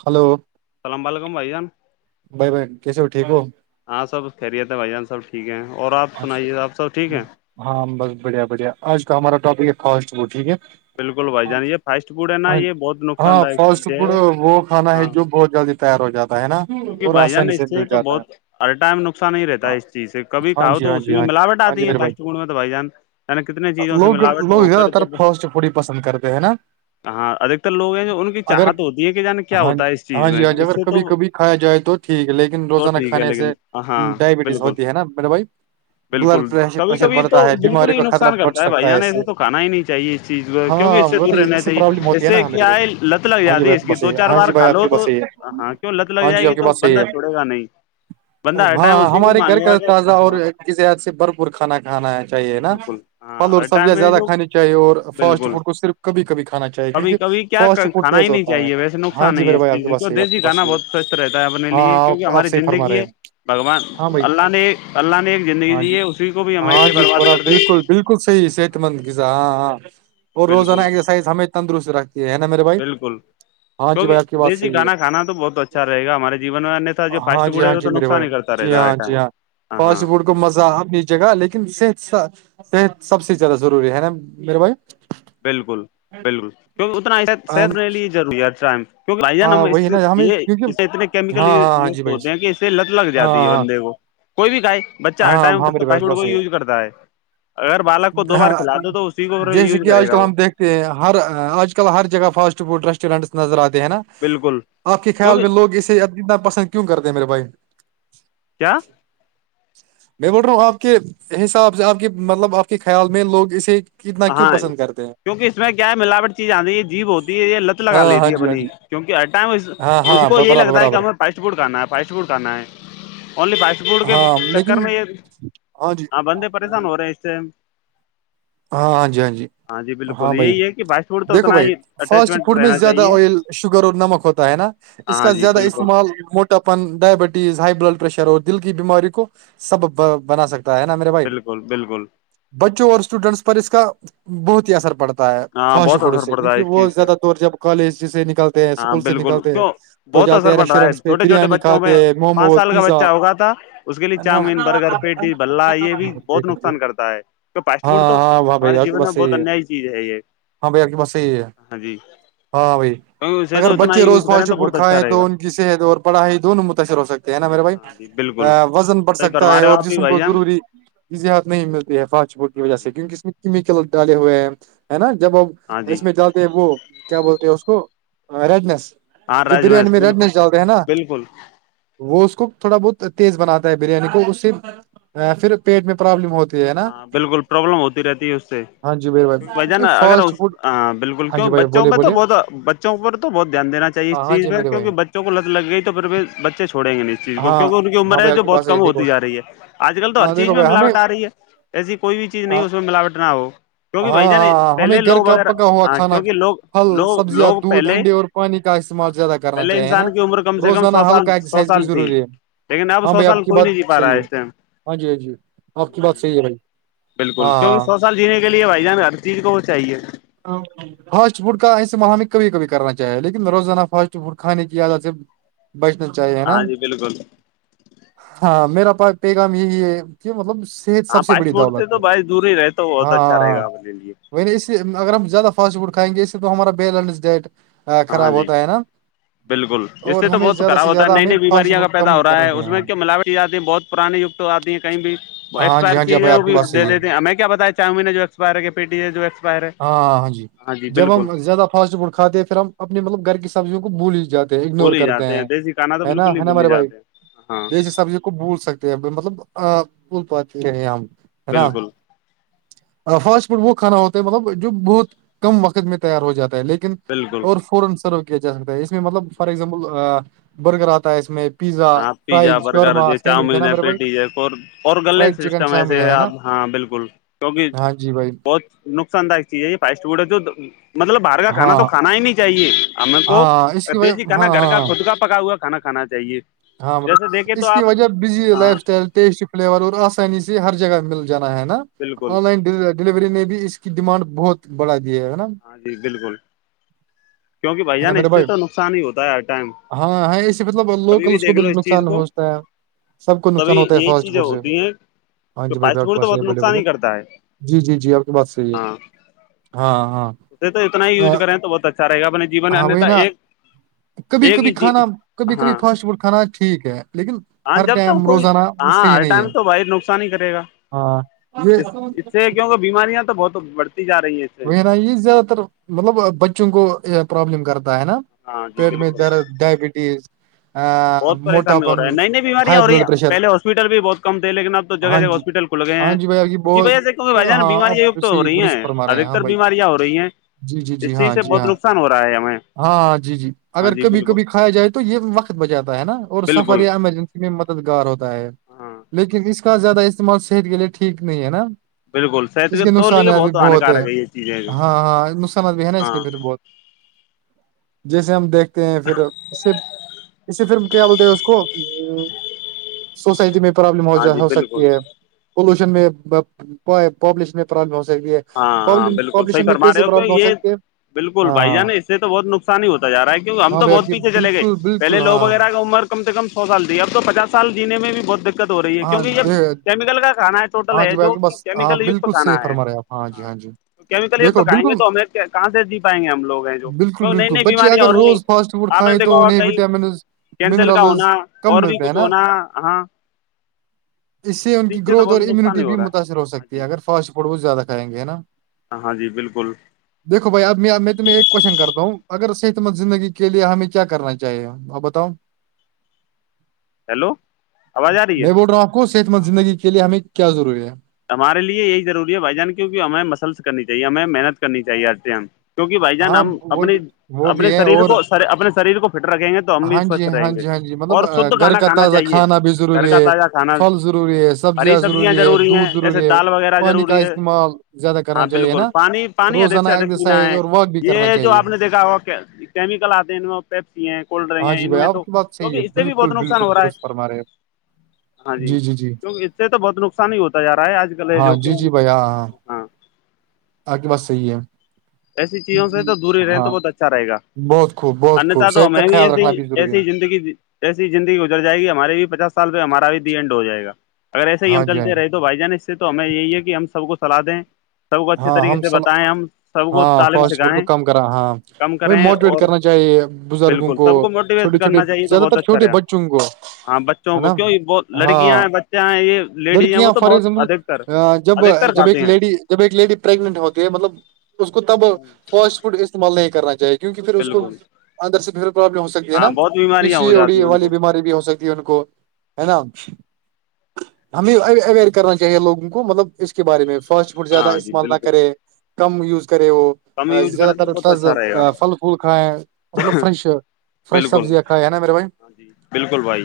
hello السلام علیکم بھائی جان بھائی کیسے ہو ٹھیک ہو ہاں سب خیریت ہے بھائی جان سب ٹھیک ہے اور آپ سنائیے آپ سب ٹھیک ہے ہاں بس بڑھیا بڑھیا آج کا ہمارا ٹاپک ہے کاسٹ وہ ٹھیک ہے بالکل بھائی جان یہ فاسٹ فوڈ ہے نا ہاں یہ بہت نقصان ہاں داک فاسٹ چیز فوڈ ہے وہ کھانا ہے ہاں جو بہت جلدی تیار ہو جاتا ہے نا کیونکہ اور بھائی جان آسانی اس سے مل تو جاتا ہے بہت ہر ٹائم نقصان ہی رہتا ہے چیز سے کبھی ہاں کاؤ جی تو ہاں اس جی میں ہاں جی ملاوٹ ہاں جی آتی ہے میرے بھائی دشٹک میں تو بھائی جان یعنی کتنے چیزوں سے ملاوٹ ہو کر ہرتر جب فاسٹ فوڈ پسند کرتے ہے نا ہاں ادھکتر لوگ ہیں جو ان کی اگر چاہت ہوتی ہے کہ جانے کیا ہاں ہوتا ہے اس چیز ہاں جی میں ہاں جی اس اگر سے تو کبھی کبھی کھایا جائے تو ٹھیک ہے لیکن تو روزانہ ٹھیک ہے کھانے سے لیکن ہاں ڈائبٹیز بالکل ہوتی ہے نا میرے بھائی بالکل بلڈ کبھی پریشر کبھی تو بڑھتا ہے بالکل بیماریوں ہی کا خطرہ نقصان بڑھ کرتا ہے بھائی سکتا جان اس سے ایسے تو کھانا ہی نہیں چاہیے اس چیز ہاں کیکہ اس سے وہ تو دور رہنا اس سے پرابلم چاہیے ہوتی ہے اسے نا میرے بھائی کیا ہے لت ہاں لگ جی دی بھائی آپ اس کی بات صحیح دو ہے چار ہاں جی بار بھائی کھا آپ لو کی بات تو صحیح ہے ہاں کی لت لگ ہاں جی جائے آپ گی کی تو بات صحیح بندہ چھڑے گا نہیں بندہ ہر ہاں ٹائم اسی کو ہمارے گھر مانگے کا گا کہ تازہ اور ہاں کذت سے بھرپور کھانا کھانا چاہیے نا بالکل ہاں پلو اور ہر سبزیاں ٹائم ہے زیادہ جو کھانی چاہیے اور فاسٹ بالکل فوڈ کو صرف کبھی کبھی کھانا چاہیے کبھی کیونکہ کبھی کیا فاسٹ فوڈ کھانا ہی تیز نہیں ہوتا ہے چاہیے ویسے ہاں نقصان جی نہیں ہے میرے اس بھائی اپ چیز کی سے بات کیوں صحیح ہے اپ کی دیسی بات کھانا صحیح ہے بہت سوستھ رہتا ہے اپنے ہاں لیے ہاں کیونکہ آپ ہماری صحیح فرما رہے زندگی ہیں ہے بگوان ہاں بھائی اللہ نے اللہ نے ایک زندگی ہاں دی جی ہے اسی کو بھی ہم ہاں ایے جی برباد برا کر دیں بالکل بالکل صحیح صحت مند غذہ ہاں ہاں اور روزانہ بالکل ایگزرسائز ہش تندرست رکھتے یہ ہے نا میرے بھائی ہاں جی کیکہ بھائی آپ کی بات دش جی صحیح ہے گانا کانا تو بہت اچھا رہے گ ہمارے جیو میں نت تھا جو فاسٹ ہاں جی فوڈ ہاں ہے وہ جی تو میرے نقصان بھائی ہی کرتا جی ہاں جی ہاں ہ فاسٹ ہاں فوڈ کو مزہ اپنی جگہ لیکن صحت صحت سب سے زیادہ ضروری ہے نا میرے بھائی بالکل بالکل کیکہ اتنا صحت منے لیے روری ہے ہر ٹائم کیک آان ہاں وہی نا ہمیں یہ اسے کیونکہ اتنے کیمیکل ہاں ہاں ہاں جی بھائی ہوتے ہیں کہ لت لگ ہاں جاتی ہے ہاں بندے کو کوئی بھی کاائے بچہ ہر ہاں ٹائم ہاں میرے بھائی کے تو کو پاس یوز کرتا ہے اگر بالک کو دو بار کھلا یہ دو تو اسی کو جیسے یوز کہ کرے آج کل گا وہ ہم دیکھتے ہر آج کل ہر جگہ فاسٹ فوڈ ریسٹورینٹس نظر آتے ہیں نا بالکل آپ کے خیال کیونکہ میں لوگ اسے اتنا پسند کیوں کرتے ہیں میرے بھائی کیا میں بول رہا ہوں آپ کے حساب سے آپ کے مطلب آپ کے خیال میں لوگ اسے کتنا کیوں ہاں پسند کرتے ہیں کیونکہ اس میں کیا ملاوٹ چیز آتی ہے جیب ہوتی ہے یہ لت لگا ہاں لیتی ہاں ہے جی ہاں جی اپنی کیونکہ ہر ٹائم ہاں اس ہاں کو ب- یہی برابر لگتا ہے کہ برابر ہمیں فاسٹ فوڈ کھانا ہے فاسٹ فوڈ کھانا ہے اونلی فاسٹ فوڈ کے ہاں چکر لیکن میں یہ ہاں بندے پریشان ہو رہے ہیں اس سے ہاں ہاں جی ہاں جی جی ہاں بالکل بھائی یہی ہے کہ فاسٹ فوڈ تو دیکھو اتنا بھائی ہی فاسٹ اٹیچمنٹ فوڈ میں رہنا زیادہ چاہیے آئل شوگر اور نمک ہوتا ہے نا اس ہاں کا جی زیادہ بالکل استعمال مو اپن ڈائبٹیز ہائی بلڈ پریشر اور دل کی بیماری کو سبب بنا سکتا ہے نا میرے بھائی بالکل بالکل بچوں اور اسٹوڈنٹس پر اس کا بہت ہی اثر پڑتا ہوتا ہے ہاں فاسٹ بہت فوڈ اثر سے پڑتا ہے کیونکہ اس چیز وہ سے زیادہ دور جب کالج سے نکلتے ہیں ہاں اسکول سے بالکل نکلتے ہیں کیوں تو بہت جاتے اثر ہیں پڑ رہا ریسٹورینٹس پہ ہےھوٹے چھوٹے بریانی بچوں پ کھاتے میں ہیں، پانچ موموز سال کا پیزا بچہ ہوگا تھا اس کے لیے ہے نا چاؤمین برگر پیٹی بللہ یہ بھی بہت ہاں نقصان کرتا ہے فاسٹ فوڈ تو ہاں واہ بھائی ہمارے آ جیون میں بس یہی بہت ہے انیای چیز ہے یہ ہاں بھائی آی بس یہحی ہے ہاں جی ہاں بھائی کیونکہ اسے اگر تو اتنا بچے ہی یوز روز کریں فاسٹ تو فوڈ بہت اچھا کائیں رہے گا تو ان کی صحت اور پڑھائی دونوں متاثر ہو سکتی ہے نا میرے بھائی ہاں جی بالکل وزن بڑھ صحیح سکتا فرما ہے رہے اور ہو آپ بھی جسم بھائی کو جان ضروری ا زحت نہیں ملتی ہے فانچ پوٹ کی ہاں وجہ سے جی کہ اس میں کیمیکل ڈالے ہوئے ہیں ہے نا جب اب ہاں جی اس میں زیادہ وہ کیا بولتے ہیں اس کو ریڈنیس ہاں جو راج بریانی مش میں بالکل رٹنے چلتے ہیں نا بالکل وہ اس کو تھوڑا بہت تیز بناتا ہے بریانی کو اس سے پھر پیٹ میں پرابلم ہوتی ہے نا ہاں بالکل پرابلم ہوتی رہتی ہے اس سے ہاں جی بھائی کی بھ جان بھائی اگر فاسٹ فوڈ بالکل ہاں کیوں جی بھائی بچوں بولے میں تو بولے بہت بچوں پر تو بہت دھیانین چاہے اس ہاں ہاں چیز جی پر میرے بھائی کیونہ بچوں کو لت لگ گئی تو پھر بچےھوڑیں گے اس چیز کو ہاں کیک ان کی ہاں عمر ہے بھائی آپ جو کی بات بہت صحیح کم دیکھو ہوتی ج رہی ہے آج کل تو ہر ہاں چیز دیکھو میں بھائی ہمیں ملاوٹ آ رہی ہے ایسی کوئی بھی چیز نہیں ہاں اس میں ملاوٹ نہ ہو کیونکہ ہاں بھائی جان ہاں ہمیں پہلے گھر لوگ ا کا پکا ہوا ہاں کھانا کیوںکہ لوگ پھل لوگ سبزیاں لوگ دودھ پہلے انڈے اور پانی کا ہاں استعمال زیادہ کرنا پہلے چاہیے نا انسان کی عمر کم سے کم روزانہ سو سال ہلکا سو ایکسرسائز بھی سال تھی ضروری ہے لیکن اب ہاں سو بھائی آپ سال کی کوئی بات نہیں جی پا رہا ہے صحیح اس سے ہاں جی ہاں جی آپ کی ہ بات صحیح ہے بھائی بالکل کیونکہ ہاں سو سال جینے کے لیے بھائی جان ہر چیز کو وہ چاہیے او [unintelligible] فاسٹ فوڈ کا ایس ماہ میں کبھی کبھی کرنا چاہے لیکن روزانہ فاسٹ فوڈ کھانے کی عادت سے بچنا چاہیے ہے نا ہاں جی بالکل ہاں میرا پ پیغام یہی ہے کہ مطلب صت ہاں سب سے بڑی پاسپورٹ دولت تو ہے بھائی دور ہی رہے تو بہت اچھا رہے ہاں گا اپنے لیے میں اس لیے اگر ہم زیادہ فاسٹ فوڈ کھائیں گے اسے تو ہمارا بیلنس ڈائٹ ہاں خراب جی ہوتا ہے نا بالکل اس اور سے تو ہمیں بہت زیادہ خراب سے ہوتا ہے زیادہ نئی ہمیں نئی فاسٹ بیماریاں کا فوڈ پیدا کم ہو رہا کرنا ہے چاہیے میں ہاں کیا ملاوٹی ہیں بہت پرانانی یگت تو آتی ہیں کہیں بھی ہاں جی ایکسپائر ہاں جی بھائی چیزیں وہ آپ کی بھی بات صحیح د ہے دیتے ہیں میں کیا بتایا چاہوں میں نے جو بارے کے پیٹی ہے جو ای ہاں ہاں ہاں جی جب ہم زیادہ فاسٹ فوڈ کھاتے ہیں پھر ہم اپنے مطلب گھر کی سبزیوں کو بھول ہی جاتے اگنور بھول ہی کرتے جاتے ہیں دیسی کھانا تو ہے نا بالکل ہی ہے نا بھول ہی ہمارے بھائی جاتے ہیں ہاں دیش سبھی کو بھول سکتے ہیں مطلب بھول پاتے ہیں ہم ہے نا بالکل فاسٹ فوڈ وہ کھانا ہوتا ہے مطلب جو بہت کم وقت میں تیار ہو جاتا ہے لیکن بالکل اور فورن سرو کیا جا سکتا ہے اس میں مطلب فار ایگزامپل برگر آتا ہے اس میں پیزا ہاں پیزا فرائز برگر شورما سینڈوچ چاؤمین نا ہے میرے بھائی پیٹیظ اور غل فرائڈ چکن سسٹم شامل ایسے ہے ہے نا آپ ہاں بالکل بکل کیونکہ ہاں جی بھائی بہت نقصان دائک چیز ہے یہ پٹڈ ہے جو مطلب باہر کا کھا ہاں تو کانا ہی نہیں چاہیے ہم کو ہاں اس کی وجہ دیک جی کھانا ہاں گھر ہاں کا ہاں خود کا پکا ہوا کھانا کھانا چاہیے ہاں جیسے مطلب دیکھے تو اس کی آپ وجہ بزی ہاں لائف اسٹائل ٹیس فلیور اور آسانی سے ہر جگہ مل جانا ہے نا بالکل آن لائن ڈ ڈیلیوری نے بھی اس کی ڈیمانڈ بہت بڑھا دی ہے نا ہاں جی بالکل [inaudible] کیوںک بھائی نا جان اس میرے سے تو نقصان ہی ہوتا ہے ہر ٹائم ہاں ہاں ایے مطلب کبھی لوکل اس کو دیکھ بھی لو چیز نقصان کو ہوچتا ہے سب کو نقصان تبھی ہوتا ہے یہی فاسٹ چیزیں فوڈ سے ہوتی ہیں ہاں کہ جی بھائی پ فاسٹ آپ کے فوڈ تو پاس بہت بولے نقصان بولے ہی کرتا ہے جی جی جی آپ کی بات صحیح ہے ہاں ہاں ہاں اسے تو اتنا ہی آ، یوز کریں تو بہت اچھا رہے گا اپنے جین میں ہاں وہی انیہتا نا ایک کبھی ایک کبھی ہی کھانا کبھی کبھی ہاں فاسٹ فوڈ کھانا ٹھیک ہے لیکن ہاں ہر جب تک ٹائم کوئی روزانہ اس ہاں سے یہ ہر نہیں ٹائم ہے تو بھائی نقصان ہی کرے گا ہاں اس اس سے کیونکہ بیماریاں تو بہت بڑتیا رہی ہے وہ نا یہ زیادہ تر مطلب بچوں گوو یہ پربلم کرتا ہے نا ہاں جی پیٹ میں بالکل درد ڈائبٹیز بہت پریشانی ہو رہا موٹاپن ہے نئی نئی بیماریاں ہائی ہو رہی ہیں بلڈ پریشر پہلےاسپٹل بھی بہت کم تھے لیکن اب تو جگہ ہاں جگہ جی ہاسپٹل کو گئے ہاں ہیں جی بھائی آپ کی اسی بہت وجہ سے کیوںکہ بھائی جان ہاں اب بیماریاکت ہو صحیح رہی درست ہیں فرما رہے ادک ہاں بھائی بیماریاں ہو رہی ہیں جی جی جی اس چیز ہاں سے جی بہت ہاں نقصان ہو رہا ہے ہمیں ہاں جی جی ہاں اگر جی کبھی بالکل کبھی کھایا جائے تو یہ وقت بچاتا ہے نا اور سفر بالکل یا ایمرجنسی میں مددگار ہوتا ہے ہاں لیکن اس کا زیادہ استعمال صحت کے لیے ٹھیک نہیں ہے نا بالکل صحت اس کے تو نقصان لیے ا بھی بہت ہے ہانیکارک یہ چیزیں ہاں ہاں نقصانات بھی ہے نا اس ہاں کے پھر بہت جیسے ہم دیکھتے ہیں پھر اس سے اس سے پھر کیا بولتے ہیں اس کو سوسائٹی میں پرابلم ہاں ہوا جی ہو بالکل سکتی ہے پولوشن میں پاپولیشن میں پرابلم ہو سکتی ہے ہاں ہاں بالکل صحی پاپولیشن میں فرم رہے کیسے ہو کہ پرابلم یہ سکتی ہے بالکل بھائی ہاں جانا اس سے تو بہت نقصان ہی ہوتا جا رہا ہے ہم ہاں تو بھیا بہت پیھے چل گئے بالکل پہے بالکل لو ہاں وغیرہ کا عمر ک سے ک سال دی ا تو پچاس سالی میں بھی بہت دت دقت ہو رہی ہے کیونکہ یہ ہاں کیمیکل کا کانا ہے ٹوٹل ہاں ہے جی جو بھائی بس ہاں کیمیکل کت بالکل کھانا صحیح ہے فرما رہے ہیں آپ جی ہاں جی تو کیمیکل یہ دیکھو پکائیں گے بالکل تو ہمیں کہاں سے جی پائیں گے ہم لوگ ہیں جو بالکل کی نئی بالکل نئی بچے بیماریاں اگر ہو رہی ہیں روز فاسٹ فوڈ آپ نے کھائیں دیکھا تو ہوگا انہیں کہیں وٹامنس کینسل کا ہونا اور بھی کچھ ہونا ہاں اس سے ان کی ٹھیک تو گروتھ اور بہت نقصان امیونٹی ہی بھی رہا متاثر ہو ہاں سکتی ہے جی اگر فاسٹ فوڈ وہ زیادہ کھائیں گے ہے نا ہاں جی بالکل دیکو بھائی اب میں تمہیں ایک کوشچن کرتا ہوں اگر صحت مند زندگی کے لیے ہمیں کیا کرنا چاہیے اپ بتاؤ ہیلو آواز آ رہی ہے میں بول رہا ہوں آپ کو صحت مند زندگی کے لیے ہمیں کیا ضروری ہے ہمارے یہی ضروری ہے بھائی جان کیونکہ ہمیں مسلس کر چاہیے ہمیں محنت کرنی چاہیے ہر م کیوںکہ بھائی جان ہاں ہم وہ اپنی بھی وہ اپنے بھی ہے شریر کو اور اپنے شریر کو فٹ رکھیں گے تو ہم بھی ہاں جی سوستھ ہاں رہیں گے جی ہاں جی مطلب اور شھ آ، گھر کھانا کا کھانا تازہ چاہیے بھی گھر ضروری کا ہے تازہ کھانا پھل ضروری ہے ہری سبزیاں ضروری ہے روری ہیں دودھ جسے ضروری ہے دال وغیرہ پانی کا ضروری ہے استعمال زیادہ کرنا ہاں چاہیے بالکل نا پانی پانی ادھک روزانہ سے ادھک پینا ایکسرسائز ہے اور واک بھی کرنا یہ جو چاہیے آپ نے دیکھا ہو کیمیکل آتے ہیں ان میں پپسی ہیں کولڈ ڈرنک ہاں ہے جی ان بھائی میں آپ تو کی بات صحیح ہے کیکہ اس سے بھی بالکل بہت نقصان بالکل ہو رہا درست ہے فرما رہے ہاں جی کیکہ اس سے تو بہت نقصان ہی ہوتا جا رہا ہے آج کل ہے ہاں جو جی کیوں آ کے بس صحیح ہے ایسی چیزوں سے ہم، تو دوری رہیں تو ہاں بہت اچھا رہےا بہت خوب بہت انت خوب تو صحت کا ہمیں بھی خیال ایسے رکھنا ہی ضروری ایسیے ہے ہی زندگی ایسی ہی زندگی گزر جائے گی ہمارے بھی پچس سال پہ ہمارا دی اینڈ ہو جائےا اگر ایسے ہی ہم ہاں جی ہاں چلتے جی رہتے تو بھائی جان اس سے تو ہمیں یہی ہے کہ ہم سب کو سلاح دیں سب کو اچھے ہاں طریقے ہم سے سل بتائیں ہم کو ہاں تالب فاسٹ فوڈ کو سکھائیں کم کرا ہاں کم ہمیں کریں موٹیویٹ اور کرنا چاہیے بزرگوں بالکل سب کو موٹو چھوٹے چھوٹے کرنا چاہیے تو زیادہ بہت تر اچھا چھوٹے رہا بچوں کو ہے ہاں بچوں کو نا کیوں یہ بہت لڑکیاں ہاں ہیں بچے ہیں یہ لیڈیز ہیں وہ لڑکیاں تو فار بہت ادھ ر ایگزامپل جب ادھکتر جب ایک کھاتے ہیں لیڈی جب ایک لیڈی پریگنٹ ہوتی ہے مطلب اس کو تب فاسٹ فوڈ استعمال نہیں کرنا چاہیے کیونکہ پھر اس کو بالکل اندر سے ب پرابلم ہو سکتی ہے ہاں نا بہت بیماریاں ہو پیسیی جاتی اڑی ہیں ان والی کو بیماری بھی ہو سکتی ان کو ہے نا ہمیں اویئر کرنا چاہیے لوگوں کو مطلب اس کے بارے میں فسٹ ف زیادہ ہاں جی استعمال نہ بالکل کرے کم یوز کرے وہ کم یوز زیادہ کریں تو تر بہت ترز اچھا رہے گا پھل پھول کھائے ہیں مطلب فریش فریش بالکل سبزیاں کھائے ہے نا میرے بھائی ہاں جی بالکل بھائی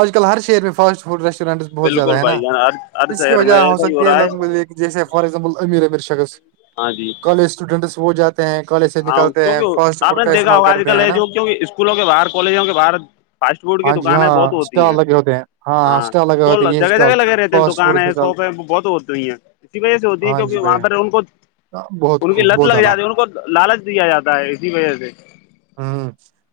آج کل ہر شعر میں فاسٹ فڈیسٹورینٹس بہت زیادہ بالکل ہے نا بھائی جان ہر ہر اس کی شہر وجہ میں ہو ایسا ہی سکتی ہے رہا لوگ جیسے فار ایگزامپل امیر امیر شخص ہاں جی کالج اسٹوڈنٹس وہ جاتے ہیں کالج سے ہاں نکلتے ہیں کیکہ فاسٹ آپ فوڈ نے کا دیکھا استعمال ہوگا آج کرتے کل ہیں ہے نا جو کی اسکولوں کے باہر کالجوں کے باہر فاسٹ فوڈ کی ہاں جی دکانیں بہت ہاں ہوتی اسٹال ہیں لگے ہوتے ہاں لگے ہوتے اسٹال ہیں یہ جگہ جگہ لگے رہتے ہیں فاسٹ فوڈ کے دکانیں ساتھ سوپ وہ بہت ہوتی ہیں اسی وجہ سے ہوتی ہیں ہاں جی کیکہ وہاں پر بھیا ان کو بہت ان کی خوب لت بہت لگ اعلی جاتی ان کو لالچ دیا جاتا ہے اسی وجہ سے ہوں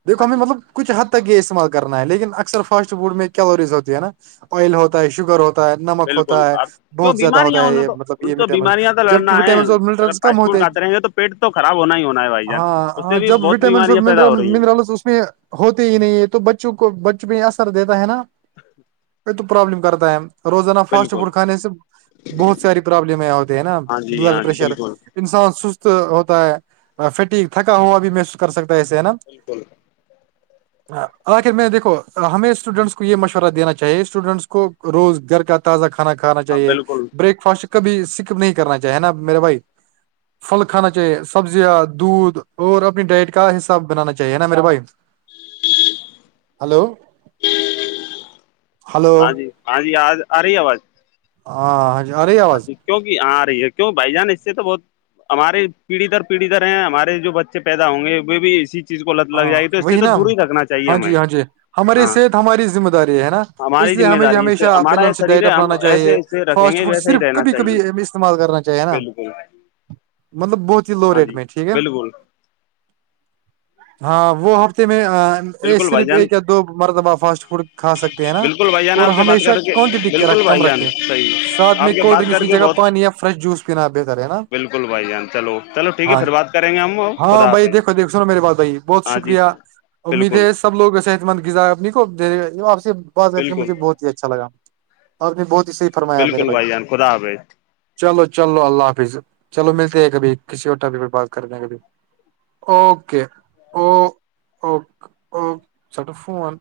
دیکھو ہاں ہمیں جی مطلب کچھ حد تک یہ استعمال کرنا ہے لیکن اکثر فاسٹ فوڈ میں کیلوریز ہوتی ہے نا آئل ہوتا ہے شوگر ہوتا ہے نمک بالکل ہوتا ہے اب کیوں بہت زیادہ بیماریاں ہوتا انہیں یہ تو مطلب ان یہ تو وٹامن بیماریاں تو جبک لڑنا ہے وٹامنس اور اگر منرلس کم فاسٹ فوڈ ہوتے ہیں کھاتے رہیں گے تو پیٹ تو خراب ہونا ہی ہونا ہے بھائی جان ہاں اس ہاں سے بھی جب بہت وٹامنس اور بیماریاں پیدا م ہو رہی ہیں منرل اس میں ہوتے ہی نہیں ہے تو بچوں کو بچوں پ اثر دیتا ہے نا [inaudible] ک تو پرابلم کررتاائیں روزنا فاسٹ بالکل فڈ کانے سے بہت ساری پرابلمیں ہوتے ہے نا ہاں جی ہاں بلڈ جی پریشر بالکل انسان سست ہوتا ہے فٹیک تھکا ہوا بھی میں کر سکتا ایسے ہے نا بالکل آخر میں دیکو ہمیں اسٹوڈینٹس کو یہ مشورہ دینا چاہیے اسٹوڈینٹس کو روز گھر کا تازہ کھانا کھانا ہاں چاہیے بالکل بریک فاسٹ کبھی سک نہیں کرنا چاہیے نا میرے بھائی پھل کھانا چاہیے سبزیاں دودھ اور اپنی ڈائٹ کا حساب بنانا چاہیے ہے نا میرے بھائی ہلو ہلو ہاں جی ہاں جی آ آ رہی ہے آواز ہاں ہاں جی ارے آواز کیوںک کہ آ رہی ہے کیوں بھائی جان اس سے تو بہت ہمارے پیڑھی در پیڑھی در ہیں ہمارے جو بچے پیدا ہوں گے وہ بھی اسی چیز کو لت لگ ہاں جائے گی تو اس سے وہی تو نا دور ہی رکھنا چاہیے ہاں ہمیں جی ہاں جی ہماری ہاں صحت ہماری ذمہ داری ہے نا اس ہماری لیے ذمہ ہمیں داری اس سے ہمیشہ ہمارا یہ بیلنس شریر ڈائٹ ہے ہم اپنانا ایسے چاہیے ایسے رکھیں فاسٹ گے فوڈ ویسا ہی صرف رہنا کبھی کبھی چاہیے استعمال کرنا چاہیے نا بالکل مطلب بہت ہی لو ہاں ریٹ جی میں ٹھیک ہے بالکل ہاں وہ ہفتے میں بالکل بھائی صرف جان ایک یا دو مرتبہ فاسٹ فوڈ کھا سکتے ہیں نا بالکل بھائی جان اور آپ سے بات ہمیشہ کر کے کوانٹٹی کیا بالکل کم بھائی جان رکھیں صحیح سھ آپ میں کے کولڈ بات ڈرنکس کر کی کے جگہ بہت پانی یا فریش جوس پینا بہتر ہے نا بالکل بھائی جان چلو چلو ٹھیک ہے پھر بات کریں گے ہم وہ خ بائی دیکو دیک سنو می باتائی بہت شکریہ امید بالکل ہے سب لوگ صحت مند غذا اپنی کو آپ سے بس کر کے بالکل مجھے بہت ہی اچھا لگا آپ نے بہت ہی صحیح فرمایا میرے بالکل بھائی جان خدا حافظ چلو چلو اللہ حافظ چلو ملتے ہیں کبھی کسی اور ٹپی پ بات کرنے کبھی اوکے او اوکے اوک سٹا فون